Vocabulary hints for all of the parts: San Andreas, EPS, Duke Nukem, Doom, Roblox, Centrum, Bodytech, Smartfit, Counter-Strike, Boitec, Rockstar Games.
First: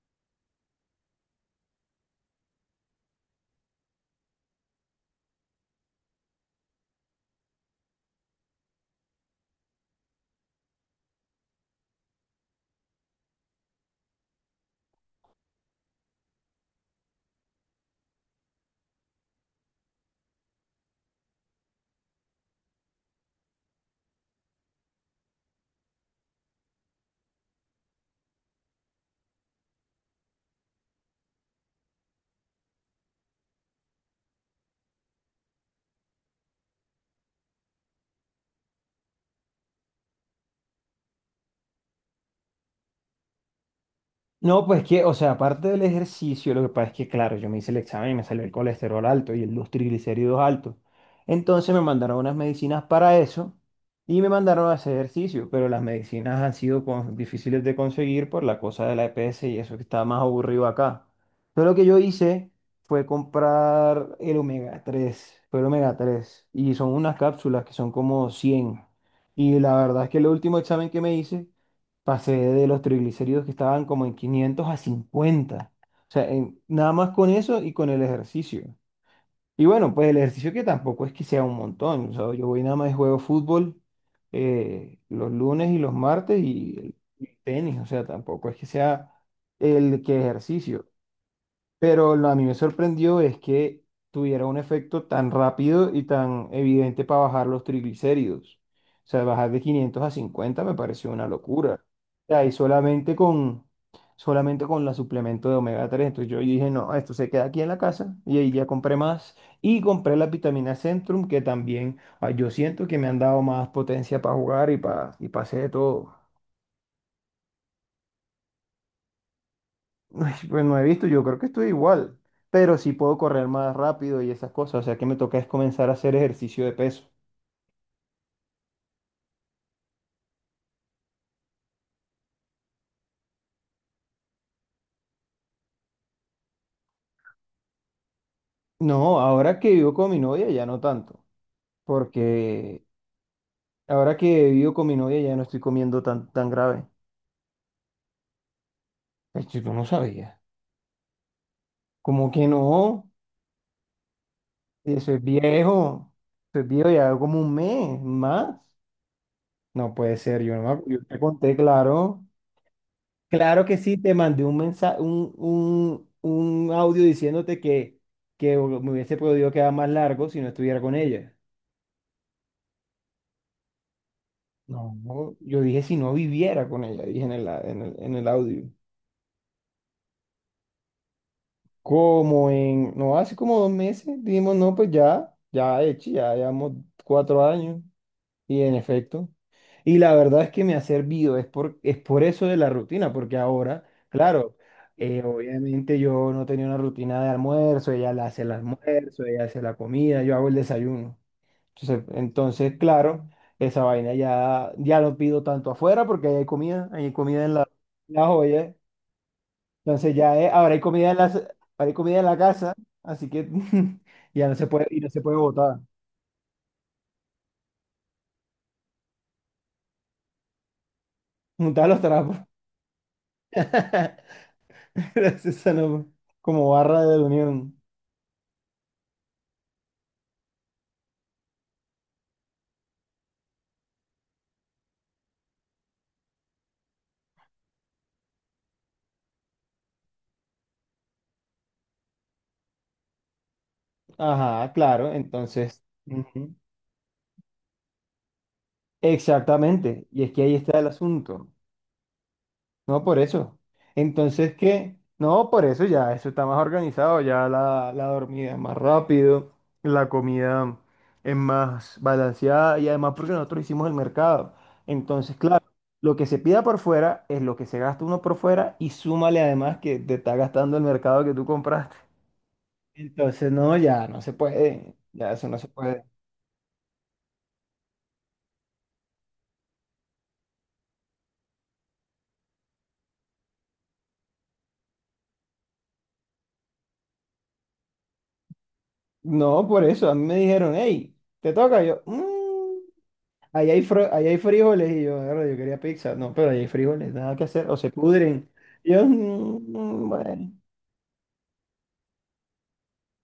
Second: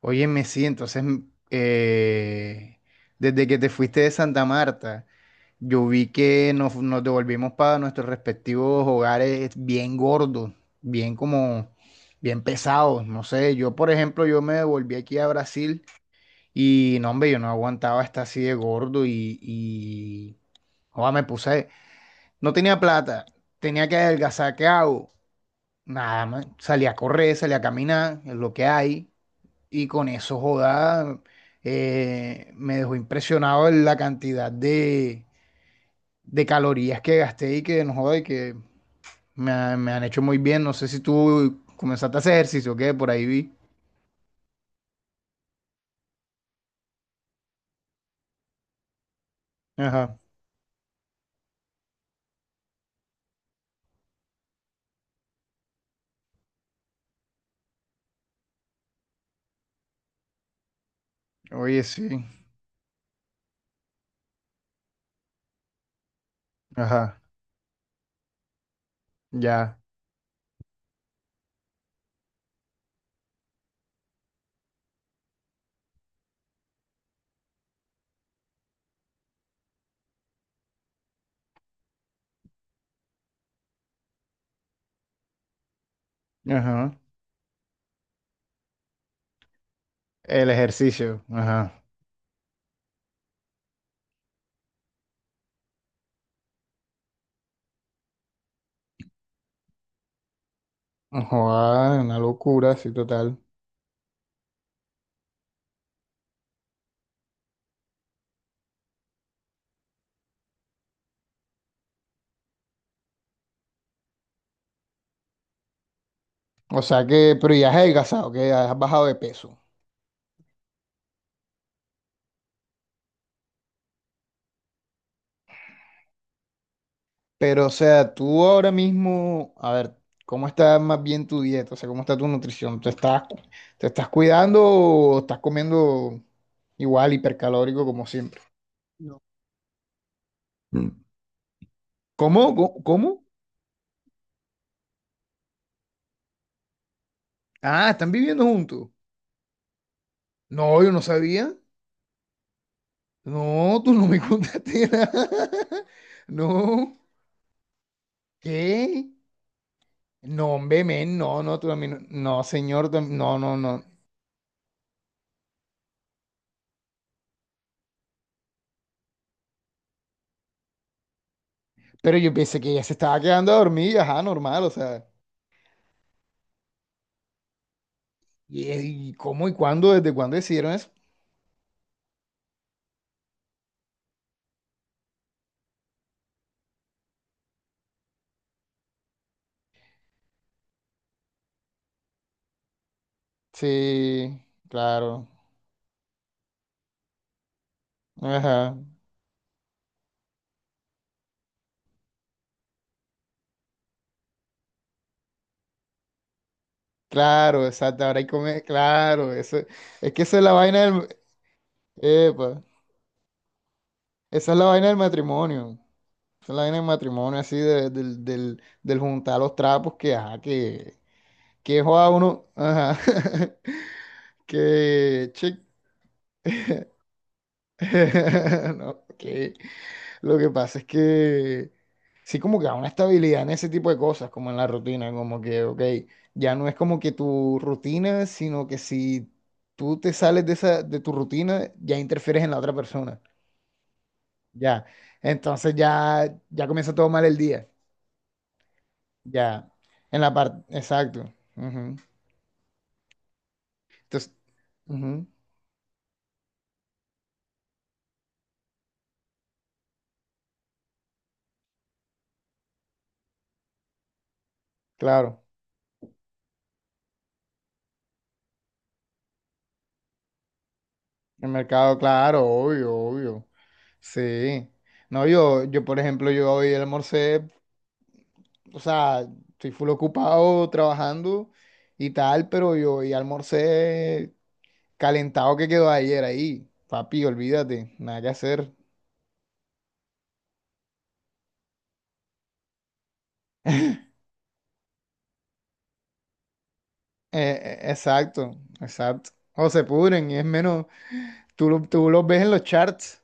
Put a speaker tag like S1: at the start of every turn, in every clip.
S1: Óyeme, sí, entonces, desde que te fuiste de Santa Marta, yo vi que nos devolvimos para nuestros respectivos hogares bien gordos, bien como, bien pesados, no sé, yo por ejemplo, yo me devolví aquí a Brasil y no, hombre, yo no aguantaba estar así de gordo joda, me puse, no tenía plata, tenía que adelgazar, ¿qué hago? Nada más, salí a correr, salí a caminar, es lo que hay. Y con eso, joda, me dejó impresionado en la cantidad de calorías que gasté y que no joda y que me han hecho muy bien. No sé si tú comenzaste a hacer ejercicio o qué, por ahí vi.
S2: No, pues que, o sea, aparte del ejercicio, lo que pasa es que, claro, yo me hice el examen y me salió el colesterol alto y los
S1: Ajá.
S2: triglicéridos altos. Entonces me mandaron unas medicinas para eso y me mandaron a hacer ejercicio, pero las medicinas han sido difíciles de conseguir por la cosa de la EPS y eso que está más aburrido acá. Pero lo
S1: Oye,
S2: que yo
S1: sí.
S2: hice fue comprar el omega 3, fue el omega 3, y son unas
S1: Ajá.
S2: cápsulas que son como 100. Y la
S1: Ya.
S2: verdad es que el último examen que me hice pasé de los triglicéridos que estaban como en 500 a 50. O sea, nada más con eso y con el ejercicio. Y bueno, pues el ejercicio que tampoco es que sea un montón. O sea, yo voy nada más y juego fútbol los lunes y los martes y,
S1: Ajá.
S2: el- y tenis. O sea, tampoco es que sea el que
S1: El
S2: ejercicio.
S1: ejercicio. Ajá.
S2: Pero a mí me sorprendió es que tuviera un efecto tan rápido y tan evidente para bajar los triglicéridos. O sea, bajar de 500 a 50 me pareció una locura.
S1: Joda, una
S2: O sea, y
S1: locura, sí,
S2: solamente
S1: total.
S2: con, solamente con la suplemento de omega tres. Entonces yo dije, no, esto se queda aquí en la casa. Y ahí ya compré más. Y compré la vitamina Centrum, que también yo siento que me han dado más potencia para jugar y para hacer de todo.
S1: O sea que, pero ya has adelgazado, que ya has bajado de peso.
S2: Ay, pues no he visto, yo creo que estoy igual, pero sí puedo correr más rápido y esas cosas, o sea que me toca es comenzar a hacer ejercicio de peso.
S1: Pero, o sea, tú ahora mismo, a ver, ¿cómo está más bien tu dieta? O sea, ¿cómo está tu nutrición? Te estás cuidando o estás comiendo igual hipercalórico como siempre?
S2: No,
S1: No.
S2: ahora que vivo con mi novia ya no
S1: Mm.
S2: tanto,
S1: ¿Cómo? ¿Cómo?
S2: porque
S1: ¿Cómo?
S2: ahora que vivo con mi novia ya no estoy comiendo tan grave.
S1: Ah, ¿están viviendo juntos?
S2: Pues yo no sabía.
S1: No, yo no sabía.
S2: ¿Cómo que no?
S1: No, tú no me contaste nada.
S2: Eso es viejo, eso es viejo
S1: No,
S2: ya como un mes más.
S1: ¿qué?
S2: No puede ser,
S1: No,
S2: yo no me
S1: hombre,
S2: acu- yo
S1: men,
S2: te
S1: no,
S2: conté,
S1: no, tú también.
S2: claro.
S1: No, no, señor, tam- no, no,
S2: Claro que
S1: no.
S2: sí, te mandé un mensaje, un audio diciéndote que, me hubiese podido quedar más largo si no estuviera con ella.
S1: Pero yo pensé que ella se estaba quedando a dormir, ajá, normal, o
S2: No,
S1: sea.
S2: no, yo dije si no viviera con ella, dije en el audio.
S1: Y cómo y cuándo? ¿Desde cuándo decidieron eso?
S2: No, hace como 2 meses, dijimos, no, pues ya, ya, hecho, ya llevamos 4 años. Y en efecto. Y la verdad es que me ha servido, es por eso de la rutina, porque ahora,
S1: Sí,
S2: claro,
S1: claro.
S2: obviamente yo no tenía una rutina de almuerzo, ella la hace el
S1: Ajá.
S2: almuerzo, ella hace la comida, yo hago el desayuno. Entonces, claro, esa vaina ya no pido tanto afuera porque ahí hay comida en
S1: Claro,
S2: la,
S1: exacto. Ahora hay
S2: la
S1: que comer.
S2: joya.
S1: Claro, eso. Es
S2: Entonces
S1: que
S2: ya
S1: esa es la
S2: ahora
S1: vaina
S2: hay comida
S1: del.
S2: en la
S1: Epa.
S2: casa, así que ya
S1: Esa
S2: no
S1: es la
S2: se puede,
S1: vaina del
S2: y no se puede
S1: matrimonio.
S2: botar,
S1: Esa es la vaina del matrimonio, así, de- del, del, del juntar los trapos que, ajá, que. Que
S2: juntar los
S1: joda
S2: trapos.
S1: uno. Ajá. Que. Che.
S2: Gracias a no- como barra de unión.
S1: No, que lo que pasa es que sí como que da una estabilidad en ese tipo de cosas, como en la rutina, como que, ok, ya no es como que tu rutina, sino que si tú te sales de esa, de tu rutina, ya interfieres en la otra persona,
S2: Ajá,
S1: ya.
S2: claro,
S1: Entonces
S2: entonces.
S1: ya,
S2: Ujú.
S1: ya comienza todo mal el día, ya.
S2: Exactamente,
S1: En
S2: y
S1: la
S2: es que ahí
S1: parte,
S2: está el
S1: exacto.
S2: asunto.
S1: Ujú.
S2: No por eso.
S1: Entonces,
S2: Entonces, ¿qué?
S1: ujú,
S2: No, por eso ya, eso está más organizado, ya la dormida es más rápido, la comida es más balanceada y además porque nosotros hicimos el mercado. Entonces,
S1: claro,
S2: claro, lo que se pida por fuera es lo que se gasta uno por fuera y súmale además que te está gastando el mercado que tú
S1: el
S2: compraste.
S1: mercado, claro, obvio, obvio,
S2: Entonces, no, ya no se
S1: sí.
S2: puede,
S1: No,
S2: ya eso no
S1: yo,
S2: se
S1: yo, por
S2: puede.
S1: ejemplo, yo hoy almorcé, o sea, estoy full ocupado trabajando y tal, pero yo y almorcé calentado que quedó ayer ahí. Papi, olvídate, nada que hacer.
S2: No, por eso, a mí me dijeron, hey, te toca, yo, "Mm, ahí hay frijoles, y yo, "Mierda, yo quería pizza, no, pero ahí hay frijoles, nada que hacer, o se pudren.
S1: Exacto,
S2: Y yo,
S1: exacto. O se
S2: "Mm,
S1: pudren y es
S2: bueno,
S1: menos, tú, tú los ves en los charts,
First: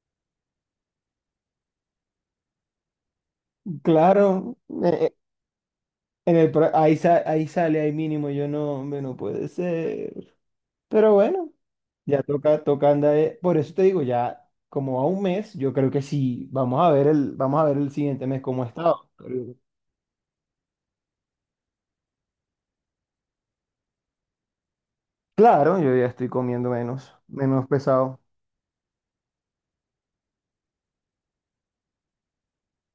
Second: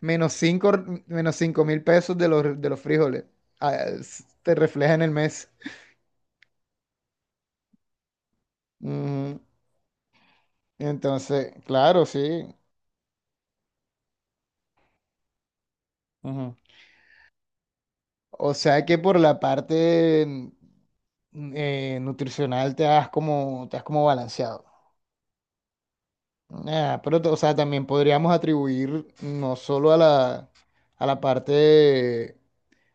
S1: menos 5 menos 5.000 pesos de los frijoles. Ah, te
S2: claro,
S1: refleja en
S2: eh,
S1: el
S2: eh,
S1: mes.
S2: en el, pro- ahí, sa- ahí sale, ahí mínimo, yo no, hombre, no
S1: Ujú.
S2: puede ser. Pero bueno,
S1: Entonces, claro,
S2: ya
S1: sí.
S2: toca andar, por eso te digo, ya como a un mes, yo creo que sí, vamos a ver el siguiente mes
S1: O
S2: cómo ha
S1: sea que
S2: estado.
S1: por la parte nutricional te has como balanceado.
S2: Claro, yo ya estoy comiendo
S1: Ah,
S2: menos,
S1: pero, o sea,
S2: menos
S1: también
S2: pesado.
S1: podríamos atribuir no solo a la parte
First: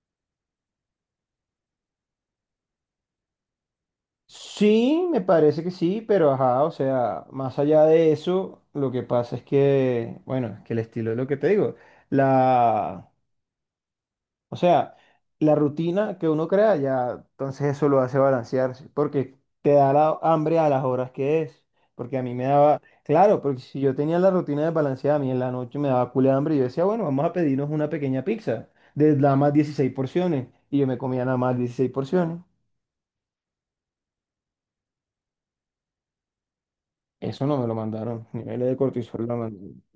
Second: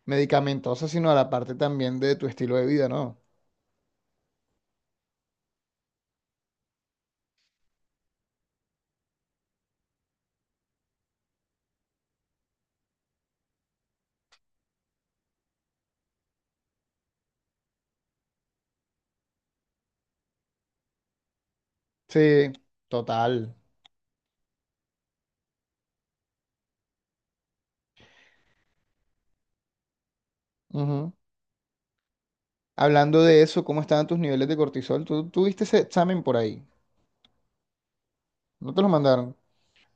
S1: medicamentosa, sino a la parte también de tu estilo de vida, ¿no?
S2: Sí, me parece que sí, pero ajá, o sea, más allá de eso, lo que pasa es que, bueno, es que el estilo es lo que te digo. La, O sea, la rutina que uno crea ya, entonces eso lo hace balancearse, porque te da la hambre a las horas que es. Porque a mí me
S1: Sí,
S2: daba, claro,
S1: total.
S2: porque si yo tenía la rutina de balanceada, a mí en la noche me daba culo de hambre y yo decía, bueno, vamos a pedirnos una pequeña pizza de nada más 16 porciones. Y yo me
S1: Ujú.
S2: comía nada más 16 porciones.
S1: Hablando de eso, ¿cómo estaban tus niveles de cortisol? ¿Tú tuviste ese examen por ahí?
S2: Eso no me lo mandaron. Niveles
S1: ¿No
S2: de
S1: te lo
S2: cortisol
S1: mandaron?
S2: la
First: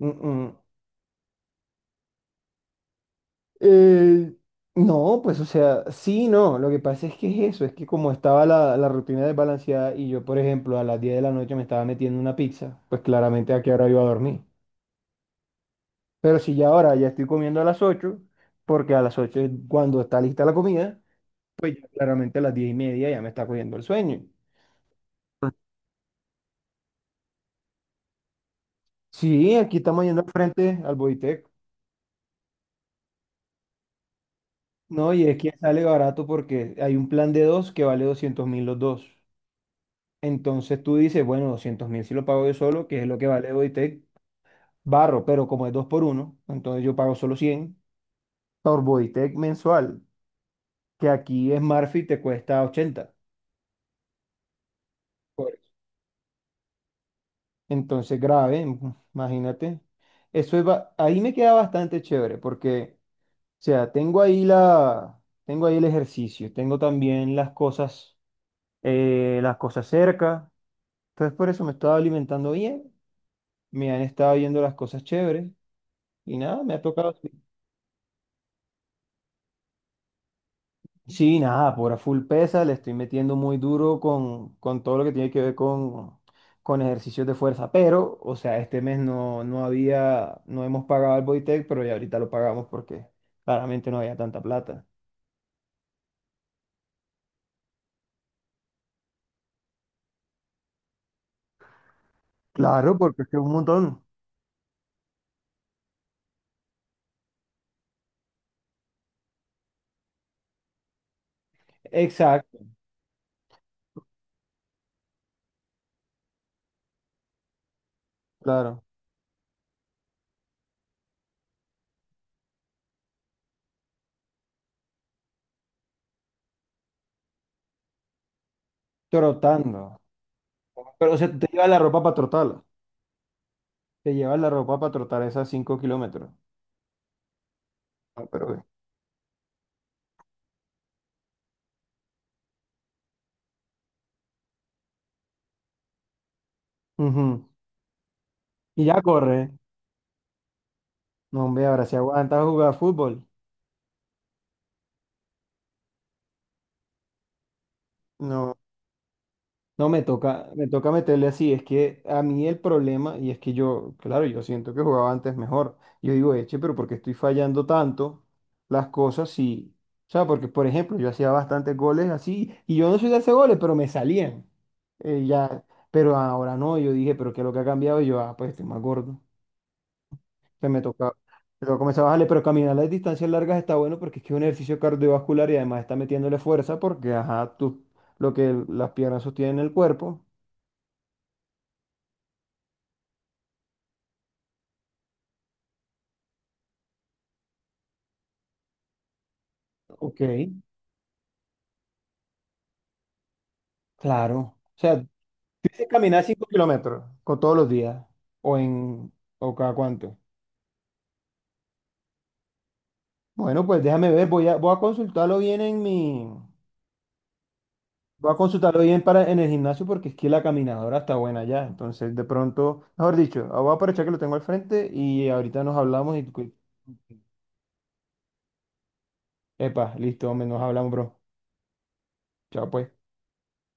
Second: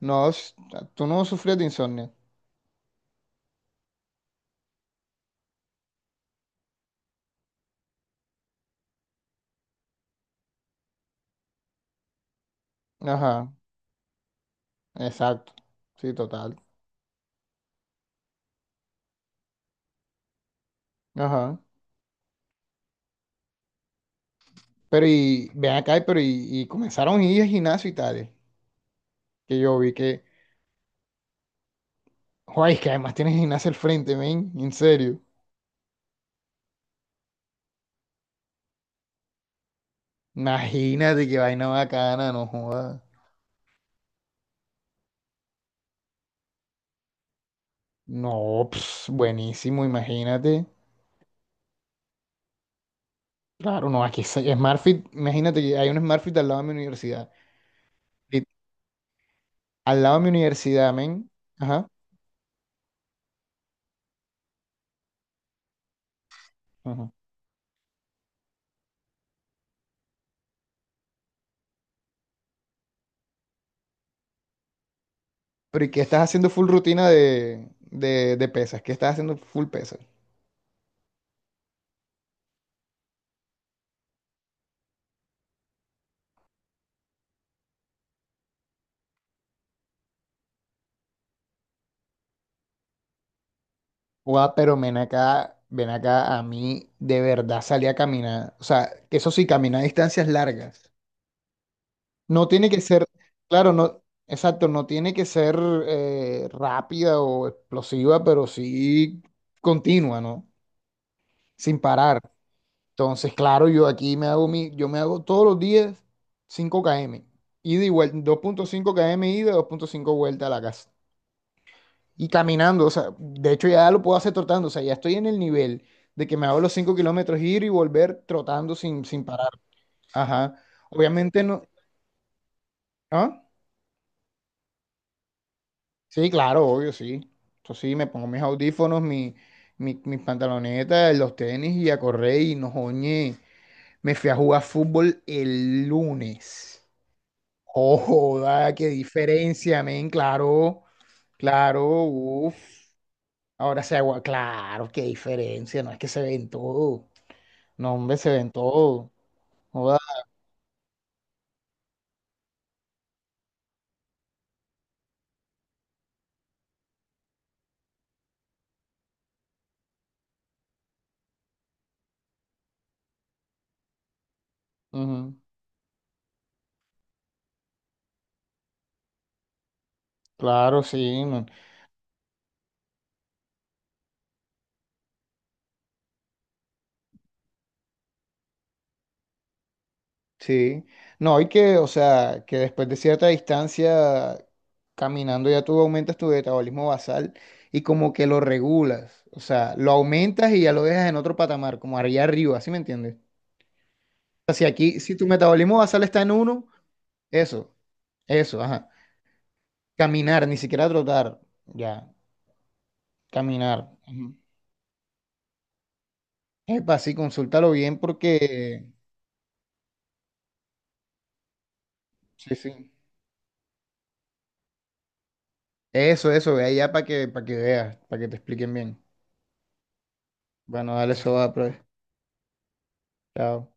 S1: No, s- Tú no sufrías de insomnio.
S2: Eh, no, pues o sea, sí, no, lo que pasa es que es eso, es que como estaba la rutina desbalanceada y yo, por ejemplo, a las 10 de la noche me estaba metiendo una pizza, pues
S1: Ajá,
S2: claramente a qué hora iba a dormir.
S1: exacto. Sí,
S2: Pero si
S1: total.
S2: ya ahora ya estoy comiendo a las 8, porque a las 8 es cuando está lista la comida,
S1: Ajá.
S2: pues ya claramente a las 10 y media ya me está cogiendo el sueño.
S1: Pero y ven acá, pero y comenzaron a ir al gimnasio y tales.
S2: Sí,
S1: Que yo
S2: aquí
S1: vi
S2: estamos
S1: que,
S2: yendo al frente al Boitec,
S1: joder, es que además tienes gimnasio al frente, men, en
S2: ¿no?
S1: serio.
S2: Y es que sale barato porque hay un plan de dos que vale 200.000 los dos. Entonces tú
S1: Imagínate
S2: dices,
S1: qué
S2: bueno,
S1: vaina
S2: 200.000 si lo
S1: bacana, no
S2: pago yo solo, que
S1: joda.
S2: es lo que vale Bodytech barro, pero como es 2 por uno entonces yo pago solo 100
S1: No,
S2: por
S1: ps,
S2: Bodytech
S1: buenísimo,
S2: mensual,
S1: imagínate.
S2: que aquí Smartfit te cuesta 80.
S1: Claro, no, aquí es SmartFit,
S2: Por
S1: imagínate
S2: eso.
S1: que hay un SmartFit al lado de mi universidad.
S2: Entonces
S1: Y
S2: grave, imagínate.
S1: al lado de mi
S2: Eso es.
S1: universidad,
S2: Ahí
S1: men.
S2: me queda
S1: Ajá.
S2: bastante chévere porque, o sea, tengo ahí el ejercicio, tengo
S1: Ajá.
S2: también las cosas cerca. Entonces por eso me estaba alimentando bien, me han estado viendo las cosas chéveres
S1: Pero ¿y qué estás
S2: y
S1: haciendo
S2: nada,
S1: full
S2: me ha
S1: rutina
S2: tocado.
S1: de pesas? ¿Qué estás haciendo full pesas?
S2: Sí, nada, por a full pesa, le estoy metiendo muy duro con todo lo que tiene que ver con ejercicios de fuerza, pero, o sea, este mes no, no hemos pagado al Bodytech, pero ya ahorita lo pagamos porque claramente no había tanta
S1: Guau, pero
S2: plata.
S1: ven acá, a mí de verdad salí a caminar. O sea, que eso sí, caminar distancias largas. No tiene que
S2: Claro,
S1: ser,
S2: porque es que es un
S1: claro,
S2: montón.
S1: no, exacto, no tiene que ser rápida o explosiva, pero sí continua, ¿no? Sin parar.
S2: Exacto,
S1: Entonces, claro, yo aquí me hago mi, yo me hago todos los días 5 km. Ida y vuelta, dos punto
S2: claro,
S1: cinco km ida, 2,5 vuelta a la casa. Y caminando, o sea, de hecho ya lo puedo hacer trotando, o sea, ya estoy en el nivel de que me hago los 5 kilómetros ir y volver trotando sin parar.
S2: trotando.
S1: Ajá.
S2: Pero, o sea, tú
S1: Obviamente
S2: te
S1: no.
S2: llevas la ropa para trotarla,
S1: ¿Ah?
S2: te llevas la ropa para trotar esas 5
S1: Sí,
S2: kilómetros.
S1: claro, obvio, sí. Entonces sí, me
S2: Ah,
S1: pongo mis
S2: pero ve.
S1: audífonos, mis pantalonetas, los tenis y a correr y no joñe. Me fui a jugar fútbol el lunes.
S2: Ujú.
S1: Oh, joda,
S2: Y
S1: qué
S2: ya corre,
S1: diferencia, men, claro,
S2: no, hombre, ahora si
S1: claro,
S2: aguanta
S1: uff.
S2: jugar fútbol.
S1: Ahora se agua, claro, qué diferencia, no es que se ven todo. No, hombre, se ven
S2: No.
S1: todo.
S2: No,
S1: Joda.
S2: me toca meterle así. Es que a mí el problema, y es que yo, claro, yo siento que jugaba antes mejor. Yo digo, eche, pero ¿por qué estoy fallando tanto las cosas si, o sea, porque, por ejemplo, yo hacía bastantes goles así, y yo no soy de hacer goles, pero me salían.
S1: Ujú.
S2: Ya, pero ahora no, yo dije, pero ¿qué es lo que ha cambiado? Y yo, ah, pues estoy más gordo. Entonces
S1: Claro,
S2: me toca,
S1: sí, man.
S2: me toca comenzar a bajarle, pero caminar las distancias largas está bueno porque es que es un ejercicio cardiovascular y además está metiéndole fuerza porque, ajá, tú, lo que las piernas sostienen el cuerpo.
S1: Sí. No, y que, o sea, que después de cierta distancia, caminando ya tú aumentas tu metabolismo basal y como que lo regulas. O sea, lo
S2: Ok,
S1: aumentas y ya lo dejas en otro patamar, como allá arriba, ¿sí me entiendes?
S2: claro.
S1: O sea,
S2: O
S1: si aquí,
S2: sea,
S1: si tu metabolismo
S2: dices
S1: basal está
S2: caminar
S1: en
S2: 5
S1: uno,
S2: kilómetros con todos los
S1: eso,
S2: días o
S1: eso, ajá.
S2: en o cada cuánto.
S1: Caminar, ni siquiera trotar, ya,
S2: Bueno, pues
S1: caminar.
S2: déjame ver,
S1: Ujú. Epa, sí, consúltalo bien
S2: voy a consultarlo
S1: porque,
S2: bien para en el gimnasio porque es que la caminadora está buena ya. Entonces, de
S1: sí,
S2: pronto,
S1: sí.
S2: mejor dicho, voy a aprovechar que lo tengo al frente y ahorita nos hablamos y,
S1: Eso, eso, ve allá para que veas, para que te expliquen bien.
S2: epa, listo, hombre, nos hablamos,
S1: Bueno, dale,
S2: bro.
S1: eso va, pues.
S2: Chao, pues.
S1: Chao.